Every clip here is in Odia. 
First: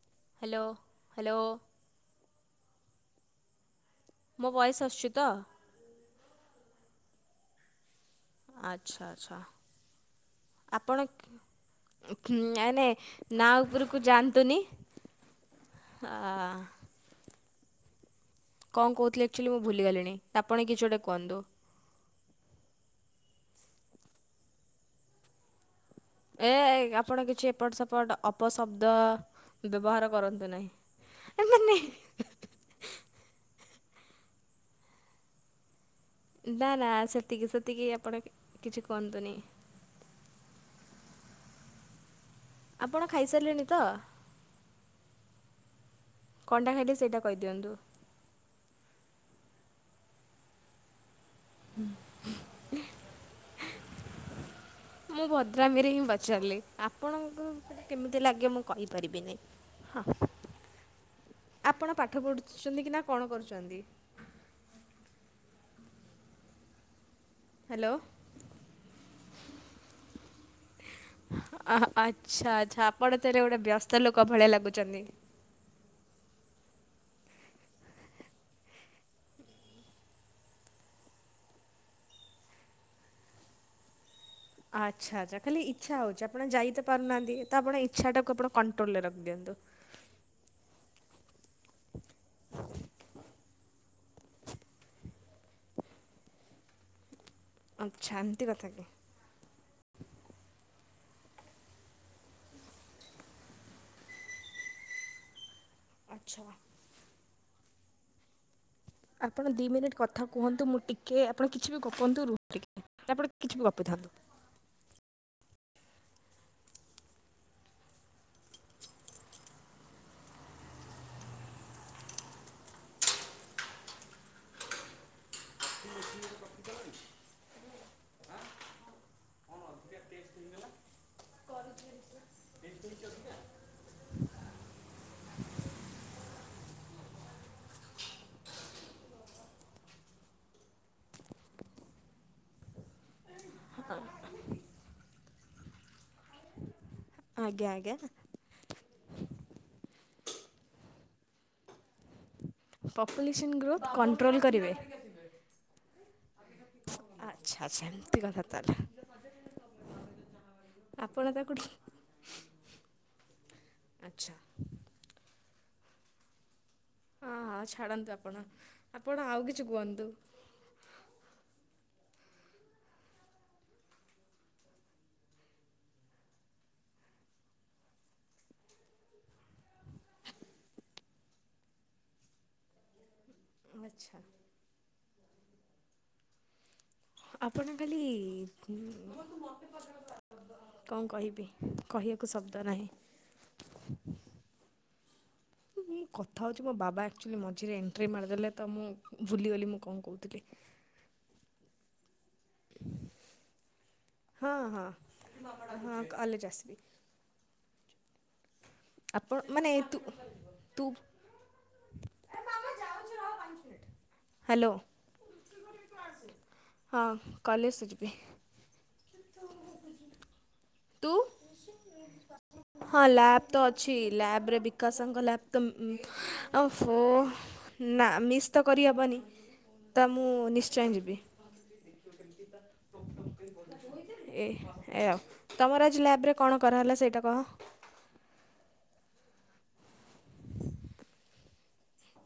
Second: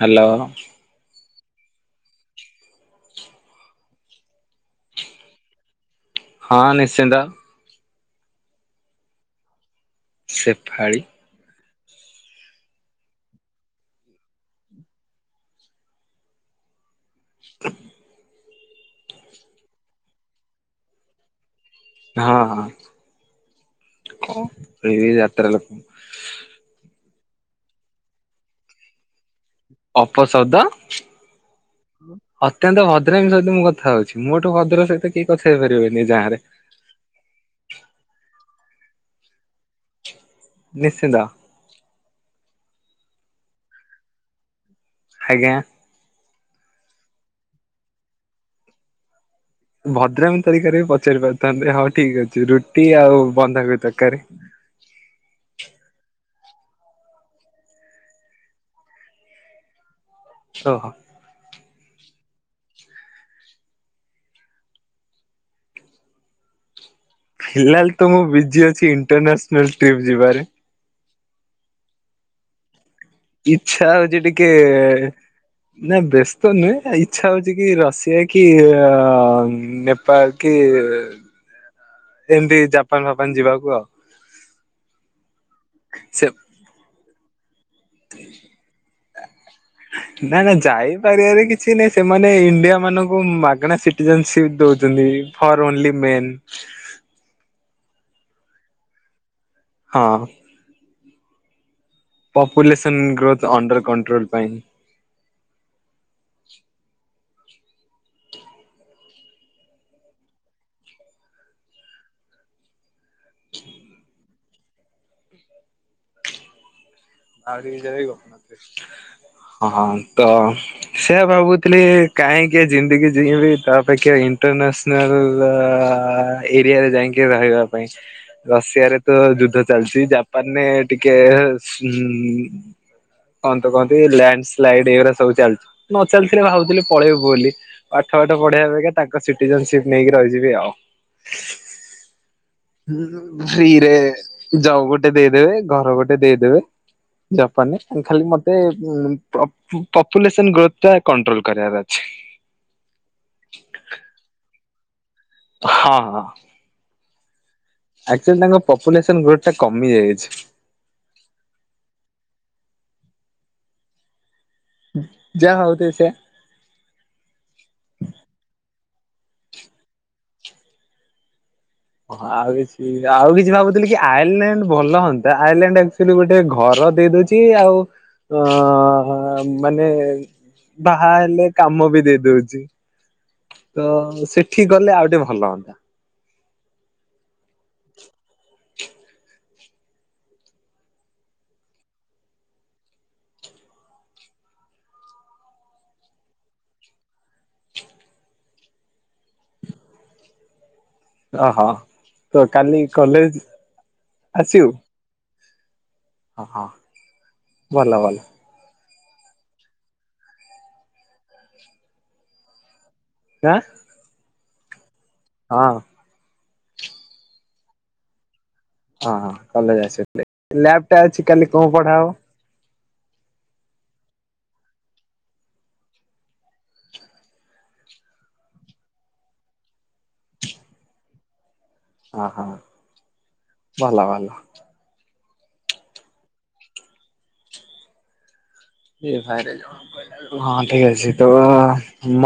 ହ୍ୟାଲୋ ହାଲୋ ହାଲୋ ମୋ ଭଏଜ୍ ଆସୁଛିତ ହଁ ନିଶ୍ଚିନ୍ତ। ଆଚ୍ଛା ଆଛା ଶେଫାଳି ଆପଣ କ ନାଇ ନାଏ ନାଁ ଉପରକୁ ଯାଆନ୍ତୁନି ଆ [inaudible] କଣ କହୁଥିଲେ ଆକ୍ଚୁଏଲି ମୁଁ ଭୁଲିଗଲିଣି ଆପଣ କିଛି ଗୋଟେ କୁହନ୍ତୁ। ହଁ ହଁ ଏଇ ଯାତ୍ରାଲୋକ ଏ ଏ ଆପଣ କିଛି ଏପଟ ସେପଟ ଅପଶବ୍ଦ ବ୍ୟବହାର କରନ୍ତୁ ଅପଶବ୍ଦ ନାହିଁ ଏମାନେ ଅତ୍ୟନ୍ତ ଭଦ୍ରାମୀ ସହିତ ମୁଁ କଥା ହଉଛି ମୋଠୁ ଭଦ୍ର ସହିତ କେହି କଥା ହେଇପାରିବେନି ଏ ଗାଁରେ ନା ନା ସେତିକି ସେତିକି ଆପଣ କିଛି କୁହନ୍ତୁନି ନିଶ୍ଚିନ୍ତ ଆପଣ ଖାଇସାରିଲେଣି ତ? ଆଜ୍ଞା। କଣଟା ଖାଇଲେ ସେଇଟା କହିଦିଅନ୍ତୁ ଭଦ୍ରାମି ତରିକରେ ବି ପଚାରି ପାରିଥାନ୍ତେ ହଉ ଠିକଅଛି ରୁଟି ଆଉ ବନ୍ଧାକୋବି ତରକାରୀ ମୁଁ ଭଦ୍ରାମୀରେ ହିଁ ପଚାରିଲି ଆପଣଙ୍କୁ କେମିତି ଲାଗେ ମୁଁ କହିପାରିବିନି ହଁ। ଓ ହୋ, ଆପଣ ପାଠ ପଢୁଛନ୍ତି କି ନା କଣ କରୁଛନ୍ତି? ହ୍ୟାଲୋ। ଫିଲାଲତ ମୁଁ ବିଜି ଅଛି ଇଣ୍ଟରନ୍ୟାସନାଲ ଟ୍ରିପ ଯିବାରେ ଆ ହା ଆଚ୍ଛା ଆଚ୍ଛା ଆପଣ ତାହେଲେ ଗୋଟେ ଇଚ୍ଛା ବ୍ୟସ୍ତ ହଉଛି ଲୋକ ଟିକେ ଭଳିଆ ଲାଗୁଛନ୍ତି। ନା ବ୍ୟସ୍ତ ନୁହେଁ ଇଛା ହଉଛିକି ରଷିଆକି ଆ ନେପାଳକି ଆ ଏମିତି ଜାପାନ ଫାପାନ ଯିବାକୁ ଆଉ ଆଚ୍ଛା ଆଚ୍ଛା ଖାଲି ଇଛା ହଉଛି ସେ ଆପଣ ଯାଇତ ପାରୁନାହାନ୍ତିତ ଆପଣ ଇଚ୍ଛାଟାକୁ କଣ୍ଟ ଟୋଲେ ରେ ରଖିଦିଅନ୍ତୁ। ନା ନା ଯାଇପାରିବାରେ କିଛି କିଛି ନାଇଁ ସେମାନେ ଇଣ୍ଡିଆ ମାନଙ୍କୁ ମାଗଣା ସିଟିଜନସିଟ ଦଉଛନ୍ତି। ଫର ଓନଲି ମେଲ ଆଛା ଏମିତିକଥା କି? ହଁ। ପପୁଲେସନ୍ ଗ୍ରୋଥ ଅଣ୍ଡର କଣ୍ଟ୍ରୋଲ ପାଇଁ। ଆଚ୍ଛା। ଆପଣ ଦି ମିନିଟ୍ କଥା କୁହନ୍ତୁ ମୁଁ ଟିକେ ଆପଣ କିଛି ବି ଗପନ୍ତୁ ରୁହ ଟିକେ ଆପଣ କିଛି ବି ଗପିଥାନ୍ତୁ। ଆଉ ଟିକ ହଁ ତ ସେଆ ଭାବୁଥିଲି କାହିଁକି ଏ ଜିଂଦି ଯିବି ତା ଅପେକ୍ଷା ଇଣ୍ଟରନ୍ୟାସନାଲ ଆ ଆ ଆ ଏରିଆରେ ଯାଇକି ରହିବା ପାଇଁ। ରଷିଆରେ ତ ଯୁଦ୍ଧ ଚାଲିଛି ଜାପାନରେ ଟିକେ ହୁଁ ହ କହନ୍ତି ଲ୍ୟାଣ୍ଡ ସ୍ଲାଇଡ ଏଇଗୁଡା ସବୁ ଚାଲିଚି ନ ଚାଲିଥିଲେ ଭାବୁଥିଲେ ପଳେଇବୁ ବୋଲି ପାଠ ଆଠ ପଢେବି ଅପେକ୍ଷା ତାଙ୍କ ସିଟିଜନସିପ ନେଇକି ରହିଯିବି ଆଉ। ଫ୍ରିରେ ଜବ ଗୋଟେ ଦେଇଦେବେ ଘର ଗୋଟେ ଦେଇଦେବେ ଆଜ୍ଞା ଆଜ୍ଞା ଜାପାନରେ ଖାଲି ମତେ ପ ପପୁଲେସନ ଗ୍ରୋଥ ଟା କଣ୍ଟ୍ରୋଲ କରିବାର ଅଛି। ପପୁଲେସନ୍ ଗ୍ରୋଥ କଣ୍ଟ୍ରୋଲ୍ କରିବେ? ହଁ। ଆଚ୍ଛା ଆଛା। ଆକ୍ଚୁଆଲି ତାଙ୍କ ପପୁଲେସନ ଗ୍ରୋଥ ଟା କମି ଯାଇଇଛି। ଆପଣ ତାକୁଠ ଆଛା। ଯା ହଉ ଦେ ସେୟା ହଁ ହଁ ଛାଡ଼ନ୍ତୁ ଆପଣ ଆପଣ ଆଉ କିଛି କୁହନ୍ତୁ। ହ ଆଉ କିଛି ଆଉ କିଛି ଭାବୁଥିଲି କି ଆଇରଲାଣ୍ଡ ଭଲ ହୁଅନ୍ତା ଆଇରଲାଣ୍ଡ ଆକ୍ଚୁଆଲି ଗୋଟେ ଘର ଦେଇ ଦଉଛି ଆଉ ଅ ଅ ମାନେ ବାହା ହେଲେ କାମ ବି ଦେଇ ଦଉଛି। ତ ଆଚ୍ଛା ସେଠିକି ଗଲେ ଆଉ ଟିକେ ଭଲ ହୁଅନ୍ତା। ଆପଣ ଖାଲି କଣ କହିବି କହିବାକୁ ଶବ୍ଦ ନାହିଁ। ମୁଁ କଥା ହେଉଛି ମୋ ବାବା ଆକ୍ଚୁଆଲି ମଝିରେ ଏଣ୍ଟ୍ରି ମାରିଦେଲେ ତ ମୁଁ ଭୁଲିଗଲି ମୁଁ କଣ କହୁଥିଲି। ଓହୋ ତ କାଲି କଲେଜ ହଁ ଆସିବୁ? ହଁ ହଁ କଲେଜେ ଆସିବି। ଭଲ ଭଲ। ଆପଣ ମାନେ ତୁ ତୁ କା ହ୍ୟାଲୋ। ହଁ। ହଁ କଲେଜ୍ ଯିବି। ହଁ ହଁ କଲେଜ ଆସିଥିଲେ ଲ୍ୟାବ୍ ଟା ତୁ ଅଛି କାଲି କଣ ପଢ଼ା ହବ ହଁ ଲ୍ୟାବ୍ ତ ଅଛି ଲ୍ୟାବ୍ ରେ ବିକାଶଙ୍କ ଲ୍ୟାବ୍ ତ ଓ ଫୋ ନା ମିସ୍ ତ କରିହେବନି ତ ମୁଁ ନିଶ୍ଚୟ ଯିବି। ହଁ ହଁ ଭଲ [unintelligible] ଭଲ ଏ ଏ ଆଉ ତମର ଆଜି ଲ୍ୟାବ୍ ରେ କଣ କରାହେଲା ସେଇଟା କହ? ହଁ ଠିକ୍ ଅଛି ତ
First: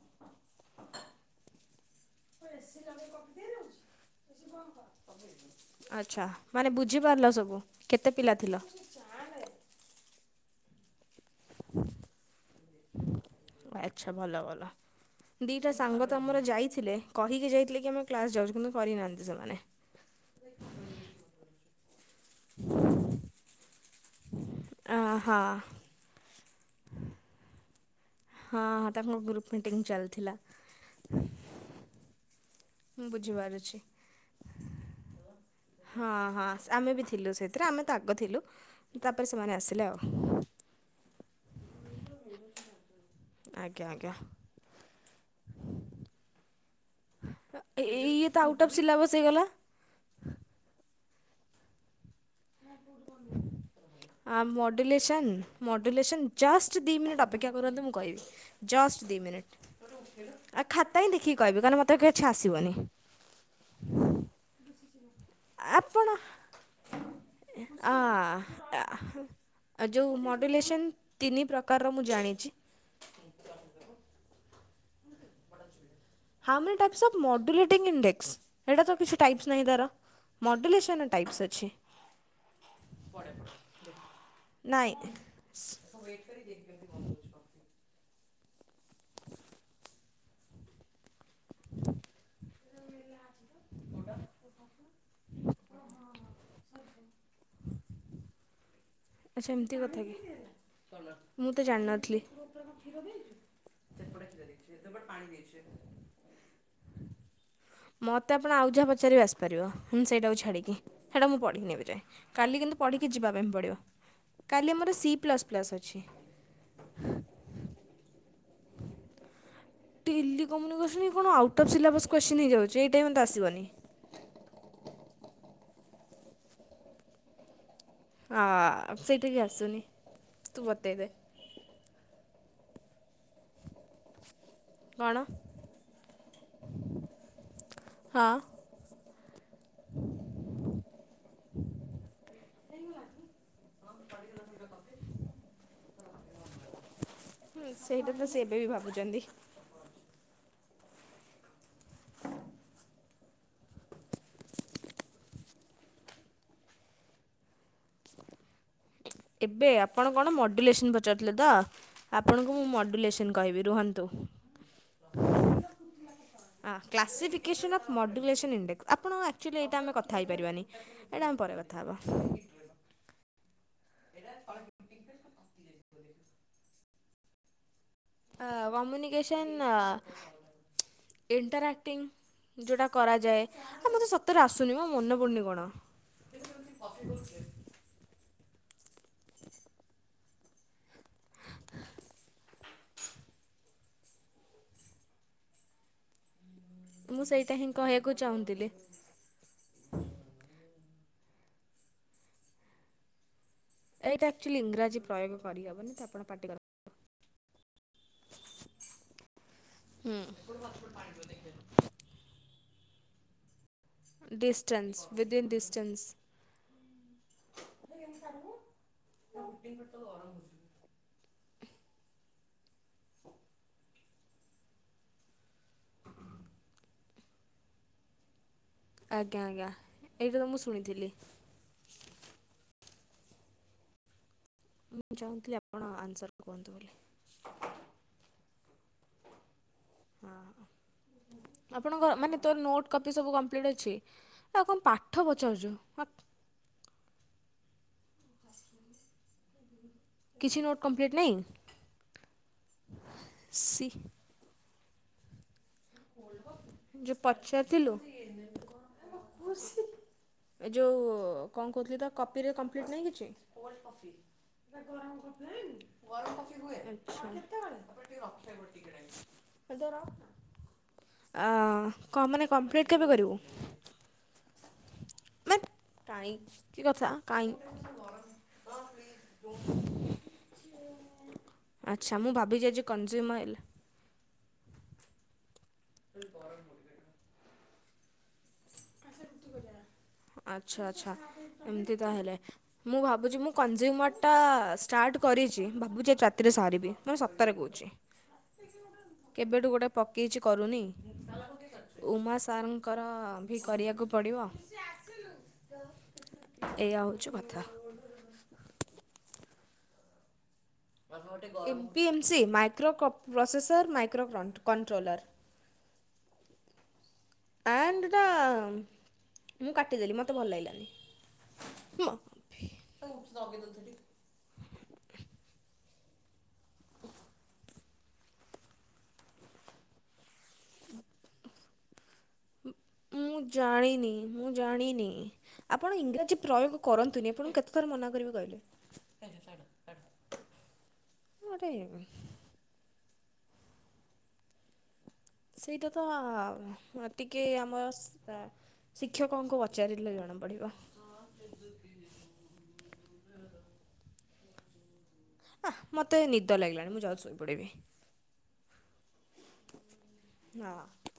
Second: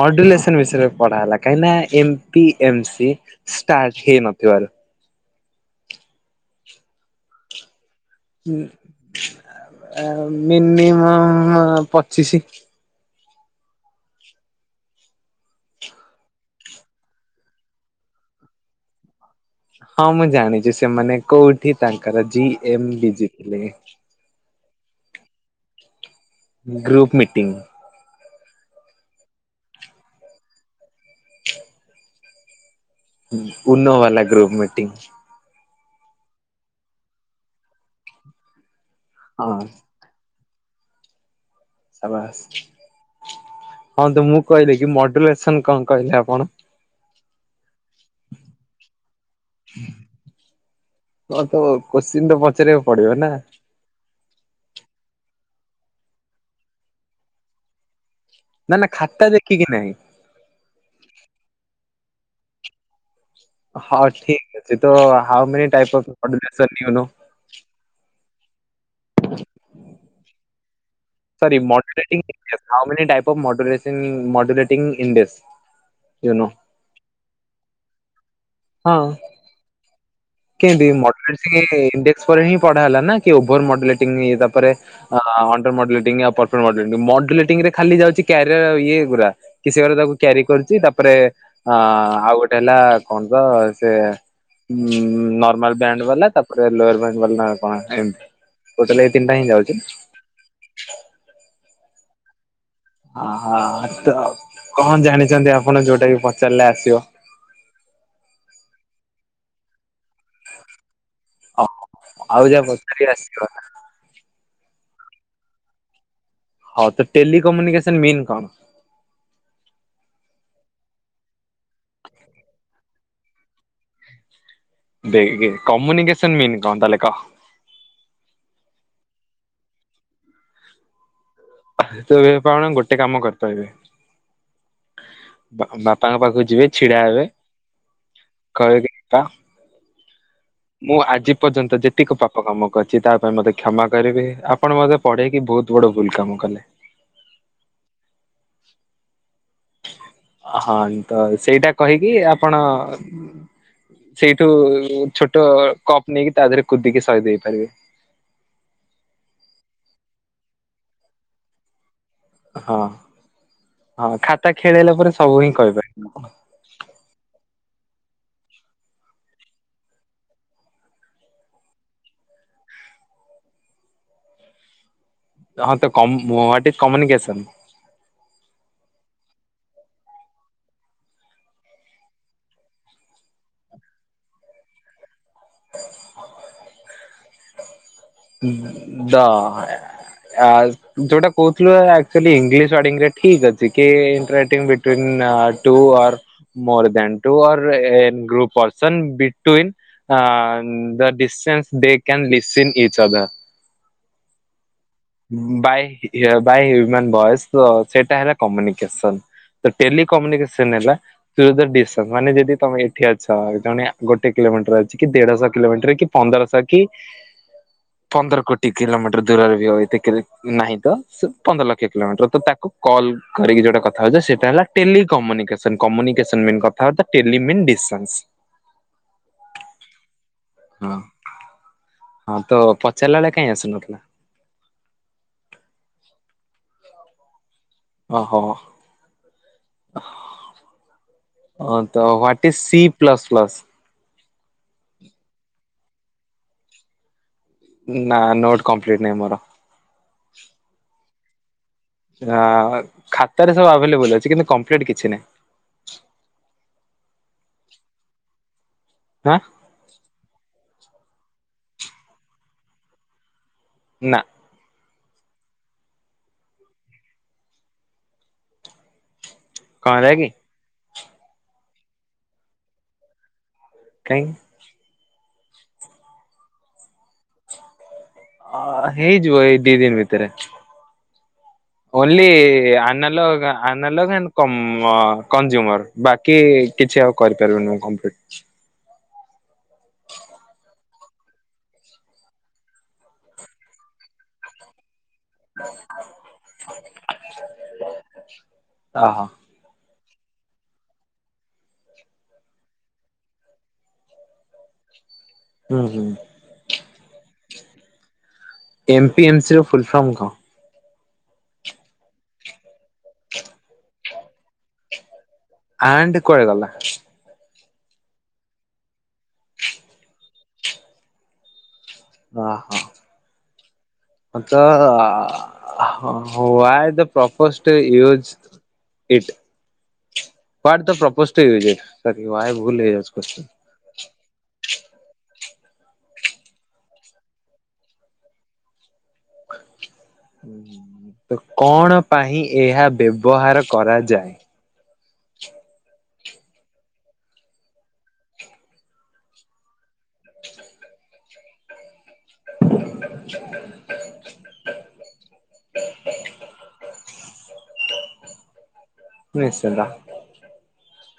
ମଡ୍ୟୁଲେସନ୍ ବିଷୟରେ ପଢା ହେଲା କାହିଁକିନା M P M C start ହେଇନଥିବାରୁ। ଆଚ୍ଛା ମାନେ ବୁଝିପାରିଲ ସବୁ କେତେ ପିଲା ଥିଲ? ମିନିମମ୍ ଅଁ ପଚିଶି। ଆଚ୍ଛା ଭଲ ଭଲ। ଦୁଇଟା ସାଙ୍ଗ ତ ଆମର ଯାଇଥିଲେ କହିକି ଯାଇଥିଲେ କି ଆମେ କ୍ଲାସ୍ ଯାଉଛୁ କିନ୍ତୁ କରିନାହାନ୍ତି ସେମାନେ। ହଁ ମୁଁ ଜାଣିଛି ସେମାନେ କୋଉଠି ତାଙ୍କର ଜି ଏମ୍ ବିଜିଥିଲେ। ଅଁ ହ ଗ୍ରୁପ ମିଟିଂ। ହଁଁ ତାଙ୍କ ଗ୍ରୁପ୍ ମିଟିଂ ଚାଲିଥିଲା। ମୁଁ ବୁଝିପାରୁଛି ଉନୋ ବାଲା ଗ୍ରୁପ୍ ମିଟିଂ। ହଁ ହଁ ଆମେ ବି ଥିଲୁ ସେଥିରେ ଆମେ ତ ଆଗ ଥିଲୁ ତାପରେ ସେମାନେ ହଁ ଆସିଲେ ଆଉ ବା ଆଜ୍ଞା ହଁ ଆଜ୍ଞା ତ ମୁଁ କହିଲି କି ମଡୁଲେସନ କଣ କହିଲେ ଆପଣ? ଏଇ ଇଏ ତ ଆଉଟ ଅଫ୍ ସିଲାବସ୍ ହେଇଗଲା। ହ ତ କୋଶ୍ଚିିନ୍ ତ ପଚାରିବାକୁ ପଡି଼ବ ନା। ଆ ମଡ଼ୁଲେସନ୍ ମଡ଼ୁଲେସନ୍ ଜଷ୍ଟ ଦୁଇ ମିନିଟ୍ ଅପେକ୍ଷା କରନ୍ତୁ ମୁଁ କହିବି ନା ନା ଜଷ୍ଟ ଦି ଖାତା ମିନିଟ୍ ଦେଖିକି ନାହିଁ। ଆଉ ଖାତା ହିଁ ଦେଖିକି କହିବି କହ ମତେ କିଛି ଆସିବନି। ହଁ ଠିକ୍ ଅଛି ତ ହାଓ ମେନି ଟାଇପ୍ ଆପଣ ଅଫ୍ ମଡ୍ୟୁଲେସନ୍ ୟୁ ନୋ ଆ ଆହାଁ ଯଉ ମୋଡ୍ୟୁଲେସନ୍ ତିନି ପ୍ରକାରର ମୁଁ ଜାଣିଛି। How many type modulation modulating index you know? How many types of modulation index ହେଟୀ ତ କିଛି ଟାଇପ୍ସ ନାହିଁ ତାର। କେମତି ମଡୁଲେସନ୍ ର ଟାଇପ୍ସ ମଡୁଲେସିଂ ଅଛି ଇନ୍ଡେକ୍ସ ପରେ ହଁ ପଢା ହେଲା ଓଭର ମଡୁଲେଟଂ ନାଇଁ ଅଣ୍ଡର୍ ମଡୁଲେଟିଂ ଆଉ ପ୍ରପର୍ ମଡୁଲେଟିଂରେ ଖାଲି ଯାଉଛି କ୍ୟାରିଅର ଇଏ ଗୁରା କି ସେ ଘରେ ତାକୁ କ୍ୟାରି କରୁଛି ତାପରେ ଆ ଆଉ ଗୋଟେ ହେଲା କଣ ତ ସେ ଉ ନର୍ମାଲ ବ୍ୟାଣ୍ଡ ବାଲା ତାପରେ ଲ୍ୟା ବା କଣ କହୁଥୁଲେ ଆଚ୍ଛା ଏମିତି କଥା କି ମୁଁ ତ ଜାଣିନଥିଲି। ଅହ ତ କଣ ଜାଣିଛନ୍ତି ଆପଣ ଯୋଉଟା କି ପଚାରିଲେ ଆସିବ? ମୋତେ ଆପଣ ଆଉ ଯାହା ପଚାରିକି ଆସିପାରିବ ହୁଁ ସେଇଟାକୁ ଛାଡ଼ିକି। ହେଇଟା ମୁଁ ହଉ ପଢ଼ିନି ଏବେ ଯାଏ ଆଉ କାଲି ଯାହା କିନ୍ତୁ ପଚାରିବା ପଢ଼ିକି ଯିବା ଆସିବ ପାଇଁ ପଡି଼ବ। କାଲି ମୋର ସି ପ୍ଲସ୍ ପ୍ଲସ୍ ଅଛି। ହଉ ତ ଟେଲିକମ୍ୟୁନିକସନ ମିନ୍ କଣ? [inaudible] ଟେଲି କମୁନିକେସନ୍ କି କଣ ଆଉଟ ଅଫ୍ ସିଲାବସ୍ କୋଶ୍ଚିନ୍ ହେଯାଉଛି ଏଇଟା ବି ମତେ ଆସିବନି। ବେଇକି କମୁନିକେସନ୍ ମିନ୍ କଣ ତାହେଲେ କହ? ଆ ସେଇଟା ବି ଆସୁନି ତୁ ବତେଇ ଦେ ତ ଏବେ ପାଉଣ ଗୋଟେ କାମ କରିପାରବେେ କ'ଣ ବାପାଙ୍କ ପାଖକୁ ଯିବେ ଛିଡ଼ା ହେବେ। ହଁ [unintelligible] ମୁଁ ଆଜି ପର୍ଯ୍ୟନ୍ତ ଯେତିକି ପାପ କାମ କରିଛି ତା ପାଇଁ ମୋତେ କ୍ଷମା କରିବି ଆପଣ ମୋତେ ପଢ଼େଇକି ବହୁତ ବଡ଼ ଭୁଲ୍ କାମ କଲେ। ହଁ ସେଇଟା ତ ସେ ଏବେ ବି ଭାବୁଛନ୍ତି। ହଁ ତ ସେଇଟା କହିକି ଆପଣ ସେଇଠୁ ଛୋଟ କପ୍ ନେଇକି ତା ଦେହରେ କୁଦିକି ସହି ହେଇ ପାରିବେ। ଏବେ ଆପଣ କଣ ମଡ଼ୁଲେସନ୍ ପଚାରୁଥିଲେ ତ? ଆପଣଙ୍କୁ ମୁଁ ହଁ ମଡ଼ୁଲେସନ୍ କହିବି ରୁହନ୍ତୁ। ହଁ ଖାତା ଖେଳେଇଲା ପରେ ସବୁ ହିଁ କହିପାରିବେ। ହଁ କ୍ଲାସିଫିକେସନ୍ ଅଫ୍ ମଡୁଲେସନ୍ ଇଣ୍ଡେକ୍ସ ଆପଣଙ୍କ ଆକ୍ଚଆଲି ଏଇଟା ଆମେ କଥା ହେଇପାରିବାନି। ଏଇଟା ଆମ ପରେ କଥା ହବ। ଏଇଟା [unintelligible] [unintelligible] କମ ୱାଟ୍ କମ୍ୟୁନିକସନ୍? କମ୍ୟୁନିକେଶନ୍ ଇଣ୍ଟରାକ୍ଟିଂ ଯୋଉଟା କରାଯାଏ ଆଉ ମତେ ସତରେ ଆସୁନି ମୋ ମନେ ପଡ଼ୁନି କଣ। ଦ ଆ ଯୋଉଟା କହୁଥିଲୁ ଆକଚୁଆଲି ଇଂଲିଶ ୱାର୍ଡ ଠିକ୍ ଅଛି। କି ଇଣ୍ଟକ୍ଟିଂ ବିଟୁଇନ୍ ଟୁ ଅର ମୋର ଦେନ୍ ମୁଁ ଟୁ ସେଇଟା ଅର୍ ହିଁ ଏ କହିବାକୁ ଗ୍ରୁପ ଚାହୁଁଥିଲି। Person between uh the distance they can listen each other. ଏଇଟା ଆକ୍ଚୁଆଲି ଇଂରାଜୀ ପ୍ରୟୋଗ [unintelligible] ବାଇ କରିହେବନି ତ ଆପଣ ପାଟି କର ବାଇ ହ୍ୟୁମନ୍ ଭଏସ୍ ତ ସେଟା ହେଲା କମ୍ୟୁନିକେସନ ତ ଟେଲି ହୁଁ କମ୍ୟୁନିକେସନ ହେଲା ତୁ ଯଦି ଡ଼ିସ୍ ମାନେ ଯଦି ତମେ ଏଠି ଅଛ ଜଣେ ଗୋଟେ କିଲୋମିଟର ଡିଷ୍ଟାନ୍ସ ଅଛି କି ୱିଦିନ୍ ଦେଢଶହ କିଲୋମିଟର ଡିଷ୍ଟାନ୍ସ କି ପନ୍ଦରଶହ କି ପନ୍ଦର କୋଟି କିଲୋମିଟର ଦୂରରେ [unintelligible] ହଉ ଏତ ନାହିଁ ତ ସ ପନ୍ଦର ଲକ୍ଷ କିଲୋମିଟର ତ ତାକୁ କଲ୍ କରିକି ଯେଉଁଟା କଥା ହେଉଛ ସେଇଟା ହେଲା ଟେଲିିକମ୍ୟୁନିକେସନ୍ କମ୍ୟୁନିକେସନ୍ ମିନ୍ ଗ ଟେଲିମିନ୍ ଡ଼ିସନ୍ସ ଆଜ୍ଞା ଆଜ୍ଞା ଏଇଟା ତ ମୁଁ ହଁ ଶୁଣିଥିଲି। ହଁ ତ ପଚାରିଲା ବେଳେ କାଇଁ ଆସୁନଥିଲା? ମୁଁ ଚାହୁଁଥିଲି ଆପଣ ଆନ୍ସର କୁହନ୍ତୁ ବୋଲି ଅହ ଆ ତ ଆପଣଙ୍କ ମାନେ ହ୍ୱାଟ ତୋ is C note copy plus ସବୁ ପ୍ଲସ୍ କମ୍ପ୍ଲିଟ୍ ଅଛି। ଆଉ କଣ ପାଠ ପଚାରୁଛୁ ହଟ ନା ନୋଟ କମ୍ପ୍ଲିଟ୍ ନାହିଁ ମୋର। କିଛି ନୋଟ୍ କମ୍ପ୍ଲିଟ ନାହିଁ। ଆଃ ଖାତାରେ ସବୁ ସି ଆଭେଲେବୁଲ୍ ଅଛି କିନ୍ତୁ କମ୍ପ୍ଲିଟ୍ କିଛି ନାହିଁ। ଯେ ପଚାରଥିଲୁ? ହାଁ ଛି ଏ ଯୋଉ କଣ କହୁଥିଲି ତ କପିରେ କମ୍ପ୍ଲିଟ୍ ନାହିଁ କିଛି? କୋଲ୍ଡ଼ କଫି ନା ଗରମ କରି ଦେବି କି ଗରମ କଫି ହୁଏ ଆଚ୍ଛା ଆଉ କେତେବେଳେ ତାକୁ ଟିକେ ରଖିବାକୁ ପଡ଼େ ଟିକେ ଟାଇମ୍ କଁ ହେଲା କି? ଆ କ ମାନେ କମ୍ପ୍ଲିଟ୍ କେବେ କରିବୁ? କାଇଁ [unintelligible] କାହିଁ କି କଥା କାହିଁ। ଅ ହେଇଯିବ ଏଇ ଦି ଦିନ ଭିତରେ ଆଚ୍ଛା ଓନ୍ଲି ମୁଁ ଭାବିଛି ଆଜି ଆନାଲ କନଜ୍ୟୁମର ହେଲେ। ଆଃ ନାଲଗ୍ ଆଉ କମ ଅ କଞ୍ଜୁମର ବାକି କିଛି ଆଉ କରିପାରିବନି କମ୍ପ୍ଲିଟ୍ ଆଚ୍ଛା ଆଚ୍ଛା ଏମତି ତାହଲେ ମୁଁ ଭାବୁଛି ମୁଁ କଞ୍ଜୁମର ଟା ଷ୍ଟାଟ୍ କରିଛି ଭାବୁଛି ରାତିରେ ସରିବି ମୁଁ ସତରେ କହୁଛି ଓହୋ। କେବେଠୁ ଗୋଟେ ପକାଇଛି କରୁନି ଉମା ସାରଙ୍କର ବି କରିବାକୁ ପଡ଼ିବ ହୁଁ ହୁଁ ଏଇଆ ହେଉଛି କଥା ଏମ୍ ପି ଏମ୍ ସି ର ଫୁଲ ଫର୍ମ କଣ? M P M C microprocessor microcontroller. And କୁଆଡ଼େ ଗଲା? ଆଣ୍ଡ ଟା ମୁଁ କାଟିଦେଲି ମତେ ଭଲ ଲାଗିଲାନି। ମ ଅ ହ। [unintelligible] ମତ why the purpose use it what ତ propose the use it. Why ଭୁଲ ହେଇ ଯାଉଛି ମୁଁ କୋସ୍‌ଚ଼ିନ୍ ଜାଣିନି ମୁଁ ଜାଣିନି। ଆପଣ ଇଂରାଜୀ ପ୍ରୟୋଗ କରନ୍ତୁନି ଆପଣ କେତେ ଥର ମନା କରିବେ କହିଲେ। [inaudible] ତ ଗୋଟେ କଣ ପାଇଁ ଏହା ବ୍ୟବହାର କରାଯାଏ। ସେଇଟା ତ ଟିକେ ଆମ ଶିକ୍ଷକଙ୍କୁ ପଚାରିଲେ ଜଣାପଡ଼ିବ। [inaudible] ହ ମତେ ନିଦ ଲାଗିଲାଣି, ମୁଁ ଯାଉଚି ଶୋଇପଡିବି। ନିଶ୍ଚିନ୍ତ। [inaudible]